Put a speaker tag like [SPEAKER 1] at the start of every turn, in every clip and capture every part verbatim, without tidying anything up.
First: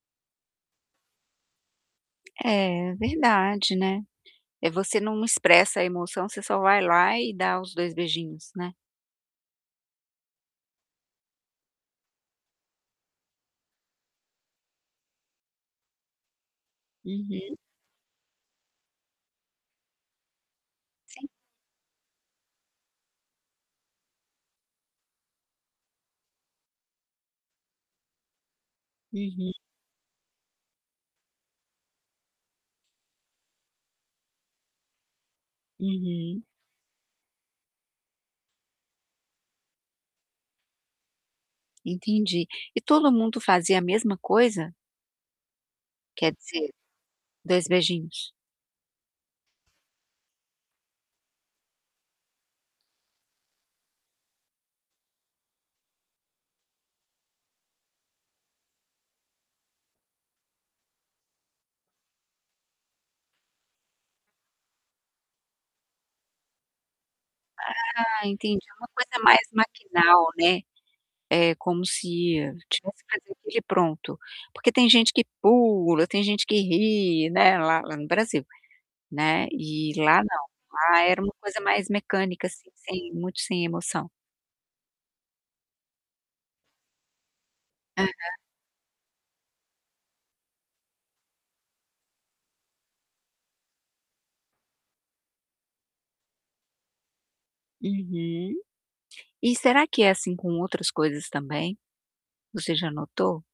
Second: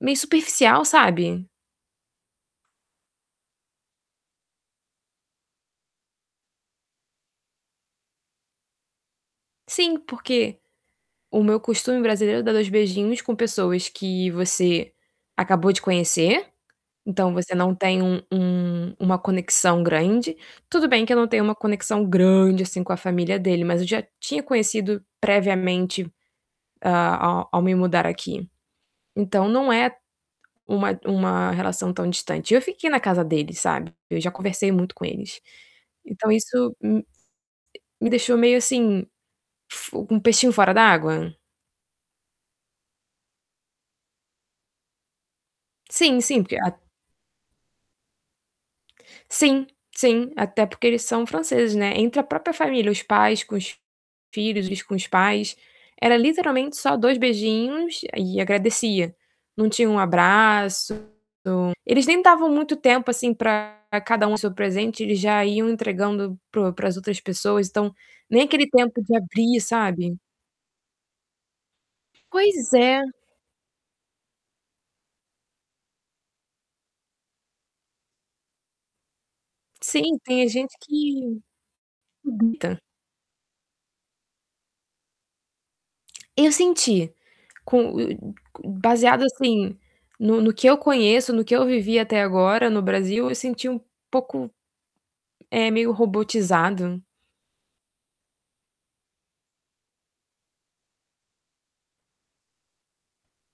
[SPEAKER 1] Meio superficial, sabe?
[SPEAKER 2] É verdade, né. Eh, você não expressa a emoção, você só vai lá e dá os dois beijinhos, né.
[SPEAKER 1] Sim, porque o meu costume brasileiro é dar dois beijinhos com pessoas que você acabou de conhecer, então, você
[SPEAKER 2] Uhum.
[SPEAKER 1] não tem um um uma conexão grande tudo bem que eu não
[SPEAKER 2] Sim.
[SPEAKER 1] tenho uma conexão grande, assim, com a família dele, mas eu já tinha conhecido, previamente, a ao me mudar aqui, então,
[SPEAKER 2] Uhum.
[SPEAKER 1] não é uma uma relação tão distante, eu fiquei na casa deles, sabe, eu já conversei muito com eles, então
[SPEAKER 2] Uhum.
[SPEAKER 1] isso, hum, eh, me deixou meio, assim, f um peixinho fora da água?
[SPEAKER 2] Entendi, e todo mundo fazia a mesma coisa?
[SPEAKER 1] Sim,
[SPEAKER 2] Quer
[SPEAKER 1] sim, porque
[SPEAKER 2] dizer,
[SPEAKER 1] a
[SPEAKER 2] dois beijinhos.
[SPEAKER 1] Sim, sim, até porque eles são franceses, né, entre a própria família, os pais com os filhos e com os pais, era literalmente só dois beijinhos e agradecia, não tinha um abraço, eles nem davam muito tempo, assim, pra cada um o seu presente, eles já iam entregando para o para as outras pessoas, então,
[SPEAKER 2] Ah,
[SPEAKER 1] nem
[SPEAKER 2] entendi,
[SPEAKER 1] aquele
[SPEAKER 2] uma
[SPEAKER 1] tempo de
[SPEAKER 2] coisa mais
[SPEAKER 1] abrir, sabe.
[SPEAKER 2] maquinal, né, é como se
[SPEAKER 1] Pois é.
[SPEAKER 2] tivesse que fazer aquilo e pronto, porque tem gente que pula, tem gente que ri, né, lá lá no Brasil, né, e lá
[SPEAKER 1] Sim, tem
[SPEAKER 2] não,
[SPEAKER 1] a gente
[SPEAKER 2] lá era uma
[SPEAKER 1] que
[SPEAKER 2] coisa mais mecânica, assim,
[SPEAKER 1] pergunta.
[SPEAKER 2] sem muito sem emoção.
[SPEAKER 1] Eu senti, com
[SPEAKER 2] Aham.
[SPEAKER 1] [unintelligible] baseado, assim, no no que eu conheço, no que eu vivi até agora no Brasil, eu senti um pouco, eh, meio robotizado.
[SPEAKER 2] Uhum. E será que é assim com outras coisas também? Você já notou?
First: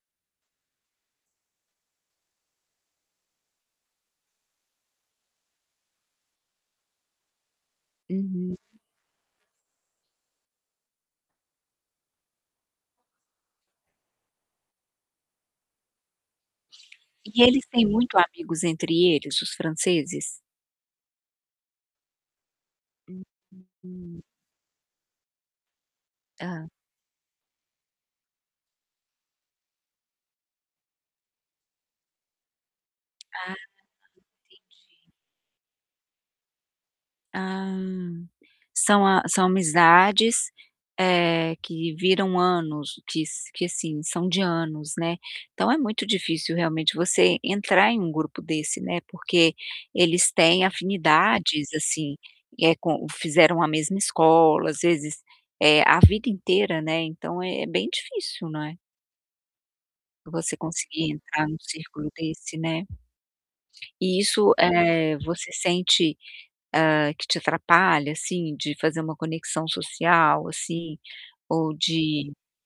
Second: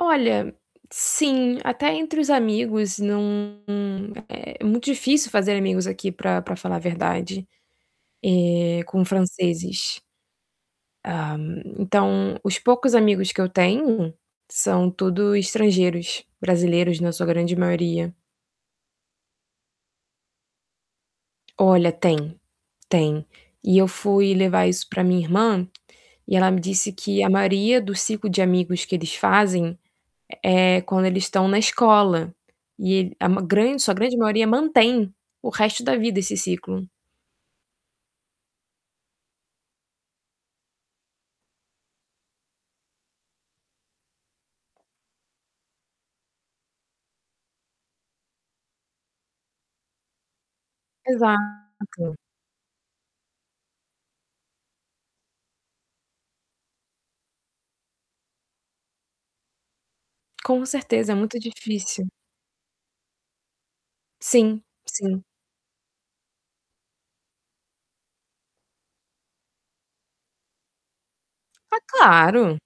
[SPEAKER 1] Olha, sim, até entre os amigos, não é muito difícil fazer amigos aqui pra pra falar a verdade, eh,
[SPEAKER 2] Uhum.
[SPEAKER 1] com franceses. Ah, então, os poucos amigos que eu tenho, são tudo estrangeiros. Brasileiros, na sua
[SPEAKER 2] E
[SPEAKER 1] grande
[SPEAKER 2] eles têm
[SPEAKER 1] maioria.
[SPEAKER 2] muito amigos entre eles, os franceses?
[SPEAKER 1] Olha tem, tem e eu
[SPEAKER 2] [unintelligible]
[SPEAKER 1] fui levar isso pra minha irmã e ela me
[SPEAKER 2] Hã.
[SPEAKER 1] disse que a maioria do ciclo de amigos que eles fazem, é é quando eles estão na escola e ele a ma
[SPEAKER 2] Ah, verdade,
[SPEAKER 1] grande sua grande maioria mantém
[SPEAKER 2] entendi.
[SPEAKER 1] o resto da vida esse ciclo.
[SPEAKER 2] Ah, são a são amizades, eh, que viram anos quis que, assim, são de anos, né, então é muito difícil, realmente, você entrar em grupo desse, né, porque eles têm
[SPEAKER 1] Exato.
[SPEAKER 2] afinidades, assim, e é com fizeram a mesma escola, ás vezes, eh, a vida inteira, né, então, é bem difícil, não é você
[SPEAKER 1] Com
[SPEAKER 2] conseguir
[SPEAKER 1] certeza, é muito
[SPEAKER 2] entrar em um
[SPEAKER 1] difícil.
[SPEAKER 2] círculo desse, né. E isso,
[SPEAKER 1] Sim,
[SPEAKER 2] eh,
[SPEAKER 1] sim.
[SPEAKER 2] você sente, hã, que te atrapalha, assim, de fazer uma conexão social, assim, ou
[SPEAKER 1] Ah,
[SPEAKER 2] de
[SPEAKER 1] claro!